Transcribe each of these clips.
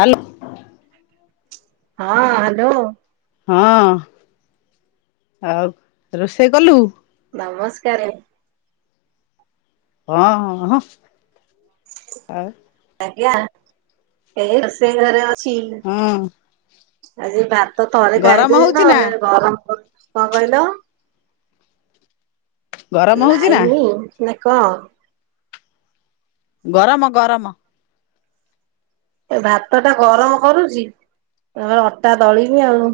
ହାଲ। ହଁ ହାଲୋ। ହଁ ଆଉ ରୋଷେଇ କଲୁ? ନମସ୍କାରେ। ହଁ ହଁ ହଁ ଆଉ। ଆଜ୍ଞା ଏଇ ରୋଷେଇ ଘରେ ଅଛି ହଁ ଆଜି ଭା ତ ଥରେ ଗରମ ଖାଇଥିଲି ହଉଛି ତ ନା ସେ ଗରମ କରୁ କଁ କହିଲ? ଗରମ ହଉଛି ନା ଲାଇନି ନାଁ କଁ? ଗରମ ଗରମ। ଏ ଭାତଟା ଗରମ କରୁଚି ତ ଅଟା ଦଳିିବି ଆଉ।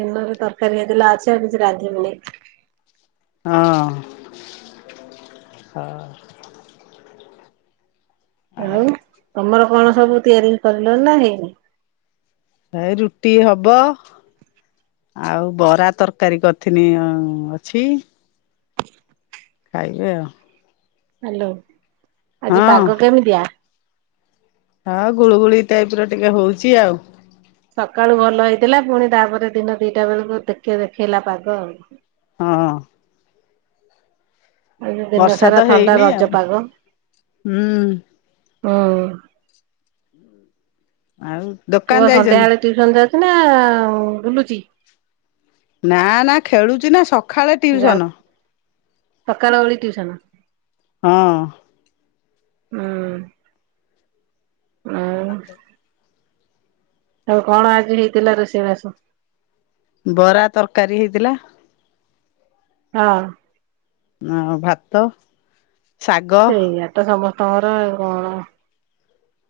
ଦିନରେ ତରକାରୀ ହେଇଥିଲା ଅଛି ଆଉ କିଛି ରାନ୍ଧିବିନି। ହଁ ହ। ଆଉ ତମର କଣ ସବୁ ତିଆରି କରିଲଣି ନାଁ ହେଇନେଇ? ଏ ରୁଟି ହବ। ଆଉ ବରା ତରକାରୀ କରିଥିନି ଅଁ ଅଛି। ଖାଇବେ ଆଉ। ହ୍ୟାଲୋ, ଆଜି ଆଉ ପାଗ କେମିତିଆ? ହ ଗୁଳୁଗୁଳି ଟାଇପ ର ଟିକେ ହଉଚି ଆଉ। ସକାଳୁ ଭଲ ହେଇଥିଲା ପୁଣି ତାପରେ ଦିନ ଦିଟା ବେଳକୁ ଦେଖେ ଦେଖେଇଲା ପାଗ ଆଉ। ହଁ। ଆଜି ଦିନ ବର୍ଷା ତ ସାରା ଥଣ୍ଡା ହେଇନି ଆଉ ରଜ ପାଗ ହୁଁ ହୁଁ। ଆଉ। ଦୋକାନ ପୁଅ ଯାଇଛନ୍ତି ସନ୍ଧ୍ୟାବେଳେ ଟିଉସନ ଯାଉଚି ନା ବୁଲୁଚି? ନା ନା ଖେଳୁଚି ନା ସକାଳେ ଯାଉ ଟିଉସନ। ସକାଳ ଓଳି ଟ୍ୟୁସନ। ହଁ। ଉଁ। ଆ [unintelligible] ଆଉ କଣ ଆଜି ହେଇଥିଲା ରୋଷେଇବାସ? ବରା ତର୍କାରୀ ହେଇଥିଲା। ହଁ। ଆଉ ଭାତ। ଶାଗ ସେଇଆ ତ ସମସ୍ତଙ୍କର କଣ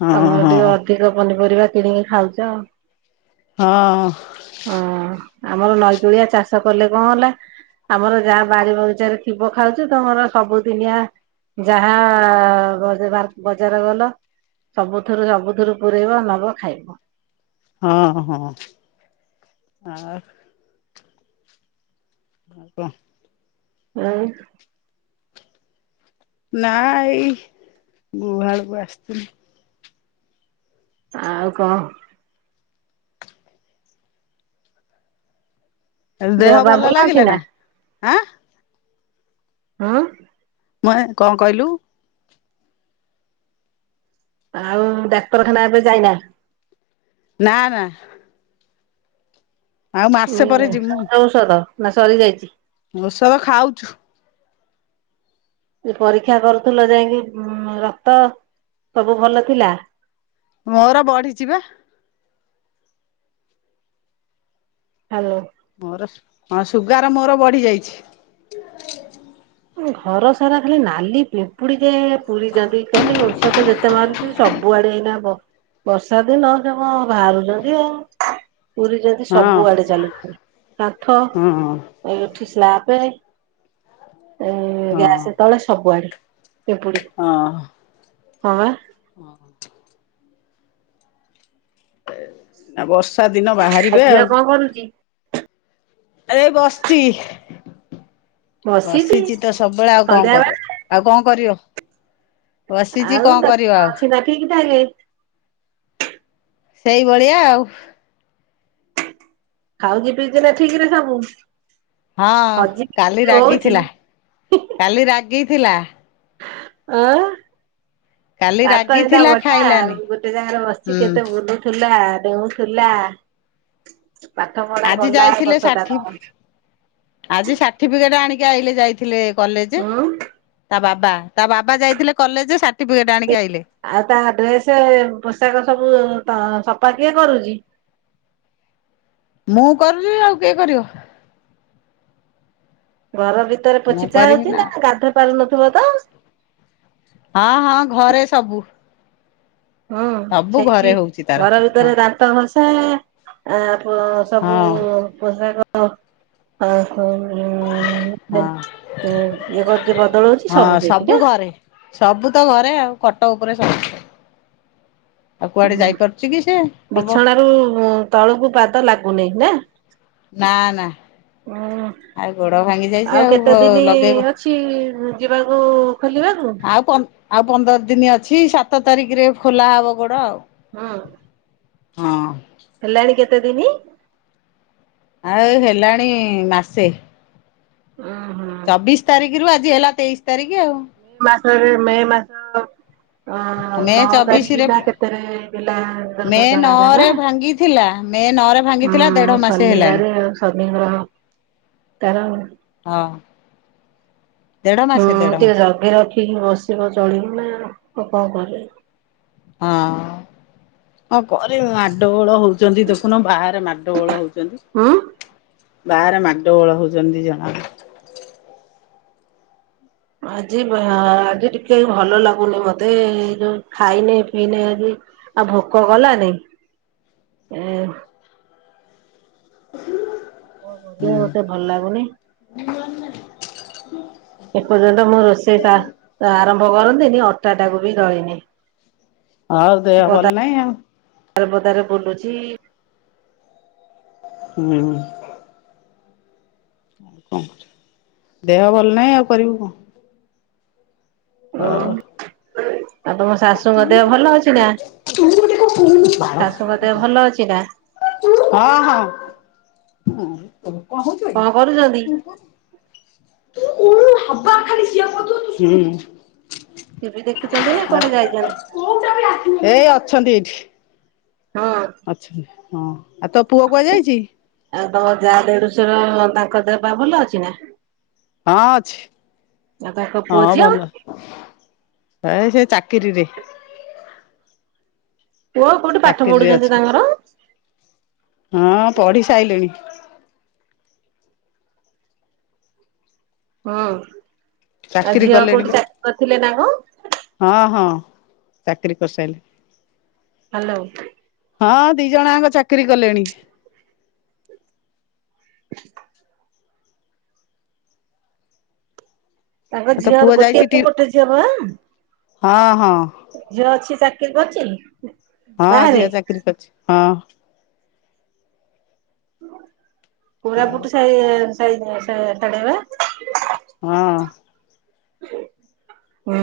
ହଁ ତମର ହଁ ଟିକେ ଅ ଧିକ ପନିପରିବା କିଣିକି ଖାଉଚ। ହଁ। ଅ ଆମର ନଈକୂଳିଆ ଚାଷ କଲେ କଁ ହେଲା ଆମର ଯାହା ବାରି ବଗିଚାରେ ଥିବ ଖାଉଛୁ ତମର ସବୁଦିନିଆ ଯାହା ବା ବଜାର ଗଲ ସବୁଥୁରୁ ସବୁଥୁରୁ ପୁରେଇବ ନବ ଖାଇବ। ହଁ ହଁ ଆ ଆଉ କଁ। ଆଉ। ନା ଏଇ ଗୁହାଳକୁ ଆସିଥିଲି। ଆଉ କଁ। ଦେହ ଭଲ ଲାଗିଲା ନା ଆଁ। ଉଁ। ମହେ କଁ କଇଲୁ? ଆଉ ଡାକ୍ତରଖାନା ଏବେ ଯାଇନା? ନା ନା। ଆଉ ମାସେ ମେ ପରେ ଖାଉଚ ଔଷଧ ନା ସରିଯାଇଚି? ଔଷଦ ଖାଉଚୁ। ଯେ ପରୀକ୍ଷା କରୁଥିଲ ଯାଇଁକି ରକ୍ତ ସବୁ ଭଲ ଥିଲା? ମୋର ବଢିଚି ବା। ହ୍ୟାଲୋ। ମୋର ହଁ ସୁଗାର ମୋର ବଢି ଯାଇଚି। ଘର ସାରା ଖାଲି ନାଲି ପିମ୍ପୁଡିିଯେ ପୁରିଚନ୍ତି ଖାଲି ଔଷଧ ଯେତେ ମାରୁ ସବୁଆଡେ ଏଇନା ବ ବର୍ଷା ଦିନ ସେ କଣ ବାହାରୁଚନ୍ତି ଆଉ। ପୁରି ଚନ୍ତି ହଁ ସବୁ ଆଡେ ଚାଲୁଚନ୍ତି କାନ୍ଥ ହଁ ଏଠି ସ୍ଲାପେ ଏଁ ହଁ ଗ୍ୟାସ ତଳେ ସବୁଆଡେ ପିମ୍ପୁଡି। ହଁ। ହଁ ବା। ହଁ ହଁ। ଆ ବର୍ଷା ଦିନ ବାହାରିବେ ଆଉ। କରୁଚି। ଏ ବସିଛି ବସିଛି ତ ସବୁବେଳେ ଆଉ କଣ ସନ୍ଧ୍ୟା କରିଵ? ଆଉ କଣ କରିବ? ବସିଛି ଆଉ କଣ ତ କରିବ ଆଉ ଅଛି ନା ଠିକ୍ ଠକ ସେଇଭଳିଆ ଆଉ। ଖାଉଛି ପିଉଛି ନା ଠିକ ରେ ସବୁ। ହଁ ହଜି କାଲି ହଉଛି ରାଗିଥିଲା କାଲି ରାଗିଥିଲା। କାଲି ହଁ ତା ଏା ରାଗିଥିଲା ବଢଆ ଆ ଖାଇଲାନି ଗୋଟେ ଜାଗାରେ ବସିଛି ହୁଁ କେତେ ଭୁଲୁ ଥିଲା ଡେଉଁ ଥିଲା ପାଠ ପଢା ଆଜି ଗଲା ଯାଇଥିଲେ ବସଟା ଷାଠି ଆଜି ସାର୍ଟିଫିକେଟ ଆଣିକି ଆଇ ଯାଇଥିଲେ କଲେଜ ଉଁ ତା ବାବା। ତା ବାବା ଯାଇଥିଲେ କଲେଜରେ ସାର୍ଟିଫିକେଟ୍ ଆଣିକି ଆଇଲେ। ଆଉ ତା ଡ୍ରେସେ ପୋଷାକ ସବୁ ସଫା କିଏ କରୁଛି? ମୁଁ କରୁଛି ଆଉ କିଏ କରିବ? ଘର ଭିତରେ ମୁଁ ପୋଛିଚା କରିବି ହଉଚି ନା ଗାଧୋଇ ପାରୁନଥିବ ତ? ହଁ ହଁ ଘରେ ସବୁ। ହଁ ସବୁ ସେଇଠି ଘରେ ହଉଛି ତାର ଘର ଭି ହଁ ଭିତରେ ଦାନ୍ତ ଘସାଆ-ପ ସବୁ ହଁ ପୋଷାକ ଓହୋ ଇଏ ହଁ କରୁଚି ବଦଳଉଚି ହଁ ସବୁ ସେଇଠି କା। ଘରେ ସବୁ ତ ଘରେ ଆଉ ଖଟ ଉପରେ ସବୁ ଆଉ କୁଆଡେ ଯାଇପାରୁଚି କି ସେ? ହବ ଆ [unintelligible] ତଳକୁ ପାଦ ଲାଗୁନେଇ ନାଁ? ନାଁ ନାଁ ଆଉ ଗୋଡ ଭାଙ୍ଗି ଯାଇଚି ଆଉ ବ୍-ଲଗେଇବ। ଚି ଯିବାକୁ ଖୋଲିବାକୁ ଆଉ ପଅ-ଆଉ ପନ୍ଦର ଦିନି ଅଛି ସାତ ତାରିଖରେ ଖୋଲା ହବ ଗୋଡ ଆଉ। ହଁ ହଁ ହେଲାଣି କେତେ ଦିନି? ଆଉ ହେଲାଣି ମାସେ। ଉଂହଁ ଚବିଶ ତାରିଖରୁ ଆଜି ହେଲା ତେଇଶି ତାରିଖ ଆଉ। କି ମାସରେ ମେ ମାସ ଅ ଆଉ ମେ ନଅ ଚବିଶ ତାରିଖ ରେ ନା କେତେରେ ହୋଇଥିଲା ମେ ଦୁର୍ଘଟଣାଟା ନଅରେ ନାଁ? ଭାଙ୍ଗିଥିଲା ମେ ନଅ ରେ ଭାଙ୍ଗିଥିଲା ଦେଢ ମାସେ ହେଲାଣି। ସନିଗ୍ରହ ତାର ହଁ ଦେଢ ହୁଁ ମାସେ ଦେଢ ଟିକେ ମାସେ ଜଗି ରଖିକି ବସିବ ଚଳିବ ନାଁ ଆଉ ଆଉ କଣ କରିବ? ହଁ କଅଁ କରିମୁ ମାଡଗୋଳ ହଉଚନ୍ତି ଦେଖୁନ ବାହାରେ ମାଡଗୋଳ ହଉଚନ୍ତି। [unintelligible] ବାହାରେ ମାଡ ଗୋଳ ହଉଚିନ୍ତି ଦି ଜଣ ଯାକ। ଆଜି ଭା-ଆଜି ଟିକେ ଭଲ ଲାଗୁନି ମତେ ଏ ଯୋଉ ଖାଇନେ ପିଇନି ଆଜି। ଆଉ ଭୋକ କଲାନି। ଇଁ [unintelligible] ହୁଁ ଦେହଟେ ଭଲ ଲାଗୁନି। ଏପର୍ଯ୍ୟନ୍ତ ମୁଁ ରୋଷେଇଟା ଆରମ୍ଭ କରନ୍ତିନି ଅଟା ଟାକୁ ବି ଦଳିନି। ହଉ ଦେହ ଭଲ ନାଇଁ ଆଉ। ତାରପଦାରେ ବୋଲୁଚି ହ୍ନୁ କଣ [unintelligible] ଦେହ ଭଲ ନାହିଁ ଆଉ କରିବୁ କଅଁ? ହଁ [unintelligible] ଆଉ ତମ ଶାଶୁଙ୍କ ଦେହ ଭଲ ଅଛି ନାଁ, ତୁ ଗୋଟେ କଣ କହୁନୁ ବାଳ ଶାଶୁଙ୍କ ଦେହ ଭଲ ଅଛି ନାଁ? ହଁ ହଁ କଣ କରୁଛନ୍ତି [unintelligible] ହବା ଖାଲି [unintelligible] ହୁଁ ଟିଭିି ଦେଖୁଚନ୍ତି ନା କୁଆଡେ ଯାଇଚନ୍ତି? [unintelligible] ଏଇ ଅଛନ୍ତି ଏଇଠି। ହଁଅଁ। ଅଛନ୍ତି ହଁ ଆଉ ତୋ ପୁଅ କୁଆଡେଯାଇଚି? ଆଉ ତମ ଯା ଦେଢୁଶୁର ତାଙ୍କ ଦେହ ପା ଭଲ ଅଛି ନାଁ? ହଁ ଅଛି ଆଉ ତାଙ୍କ ପୁଅ ହଁ ଝିଅ ଭଲ। ଏଁ ସେ ଚାକିରିୀରେ। ପୁଅ କୋଉଠି ପାଠ ଚାକିରିରେ ପଢୁଛନ୍ତି ଅଛି। ତାଙ୍କର। ହଁ ପଢି ସାଇଲିଣି। ହଁ ଆଉ ଚାକିରି ଝିଅ କଲେଣି କୋଉଠି ବା ଚାକିରି କରିଥିଲେ ନାଁ କଅଁ? ହଁ ହଁ ଚାକିରି କରିସାଇଲେଣି। ହାଲୋ ହଁ ଦି ଜଣ ଜାଙ୍କ ଚାକିରି କଲେଣି। ତାଙ୍କ ଆଉ ତୋ ଝିଅ ପୁଅ ର ଗୋଟିଏ ଯାଇଛି ଟି ପୁଅ ଗୋଟେ ଝିଅ ବା। ହଁ ହଁ ଝିଅ ଅଛି ଚାକିରି କରିଛି? ହଁ ବାହାରେ ଝିଅ ଚାକିରୀ କରିଛି। ହଁ ଆଉ ପୁୁରାପୁଟ ସଇ ସା ସା ସାଡେବା ହଁ ହୁଁ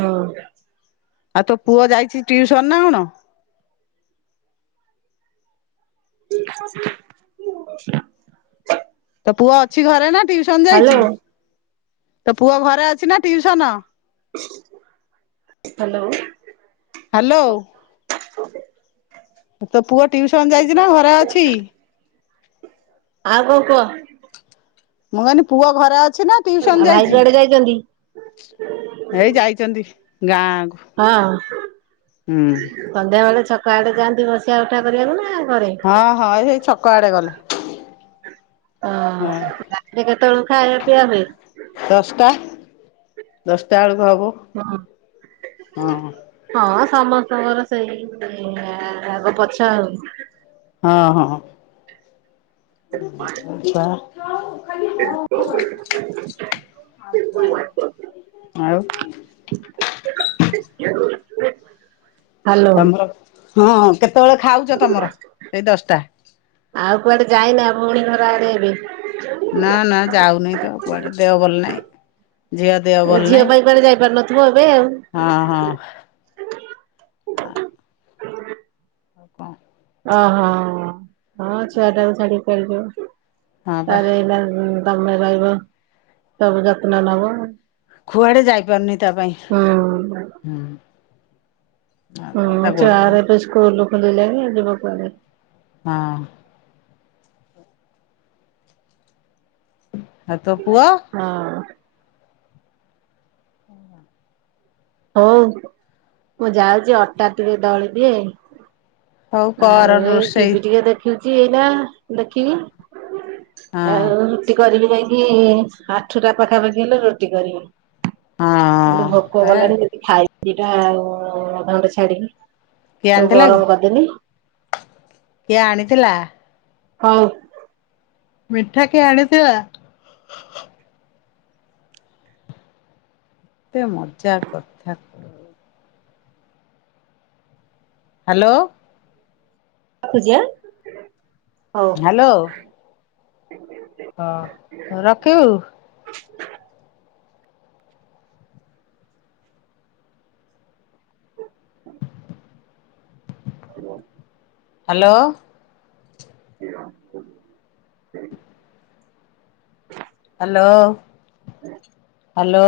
ଆଉ ତୋ ପୁଅ ଯାଇଛି ଟ୍ୟୁସନ ନା କଣ? [inaudible] ତୋ ପୁଅ ଅଛି ଘରେ ନା ଟିଉସନ ହାଲୋ ଯାଇଚି। ତୋ ପୁଅ ଘରେ ଅଛି ନା ଟିଉସନ? ହାଲୋ ହାଲୋ [unintelligible] ତୋ ପୁଅ ଟିଉସନ ଯାଇଛି ନା ଘରେ ଅଛି? ଆଉ କଣ କୁହ? ମୁଁ କହିଲି ପୁଅ ଘରେ ଅଛି ନା ଆଉ ଟିଉସନ ଭାଇ ଯାଇଛି? କୁଆଡେ ଯାଇଛନ୍ତି? ଏଇ ଯାଇଛନ୍ତି ଗାଁକୁ। ହଁ ହୁଁ ସନ୍ଧ୍ୟାବେେଳେ ଛକଆଡେ ଯାଆନ୍ତି ବସାଉଠା କରିବାକୁ ନା ଘରେ? ହଁ ହଁ ସେଇ ଛକ ଆଡେ ଗଲେ। ହଁ ରାତିରେ କେତେବେଳକୁ ଖାଇଆ ପିଆ ହୁଏ? ଦଶଟା। ଦଶଟା ବେଳକୁ ହବ। ହଁ ହଁ ହଁ ସମସ୍ତଙ୍କର ସେଇ ଆଗ ପଛ ଆଉ। ହଁ ହଁ ଯିବା। [unintelligible] ଆଉ [unintelligible] ହାଲୋ ତମର ହଁ କେତେବେଳେ ଖାଉଛ ତମର ସେଇ ଦଶଟା? ଆଉ କୁଆଡେ ଯାଇନା ଭଉଣୀ ଘର ଆଡେ ଏବେ? ନା ନା ଯାଉନି ତ କୁଆଡେ ଦେହ ଭଲ ନହିଁ। ଝିଅ ଦେହ ଏ ଭଲ ଝିଅ ନାଇଁ। ପାଇଁ କୁଆଡେ ଯାଇ ପାରୁନଥିବ ଏବେ ଆଉ। ହଁ ହଁ ଆଉ କହ [inaudible] ଅ ହଁ ହଁ ଛୁଆଟାକୁ ଛାଡି କୁଆଡେ ଯିବ। ହଁ ବା ତାର ଏଇ ନା ତମେ ରହିବ ସବୁ ଯତ୍ନ ନବ। କୁଆଡେ ଯାଇପାରୁନି ତା ପାଇଁ। ହୁଁ ଆଉ ହୁଁ, କଣ ତା ଗୋଡ ପାଇଁ। ଛୁଆର ଏବେ ସ୍କୁଲ ଖୋଲିଲେଣି ଆଉ ଯିବା କୁଆଡେ? ହଁ। ଆଉ ତୋ ପୁଅ? ହଁ। ହୁଁ, ହୁଁ। ହଉ ମୁଁ ଯାଉଛି ଅଟା ଟିକେ ଦଳି ଦିଏ। ହଉ କର ଆଉ ଏଇ ରୋଷେଇ ଟିଭିି ଟିକେ ଦେ ଦେଖୁଛି ଏଇନା ଦେଖିବି ହଁ ଆଉ ରୁଟି କରିବି ଯାଇଁ କି ଆଠୁଟା ପାଖାପାଖି ହେଲେ ରୁଟି କରିବି, ମତେ ହଁ ଭୋକ ଏ କଲାଣି। ଯଦି ଖାଇବି ଦିଟା ଆଉ ଅଧଘଣ୍ଟେ ଛାଡିକି। କିଏ ସବୁ ଆଣିଥିଲା ଗରମ କରିଦେଲି କି, କିଏ ଆଣିଥିଲା? ହଉ। ମିଠା କିଏ ଆଣିଥିଲା? ଏତେ ମଜା କଥା କୁ ହାଲୋ! ରଖୁଛି ଆଁ। ହଉ। ହାଲୋ! ହଁ, ରଖିବୁ? [unintelligible] ହାଲୋ! ହ [unintelligible] ହାଲୋ! ହୁଁ। ହାଲୋ!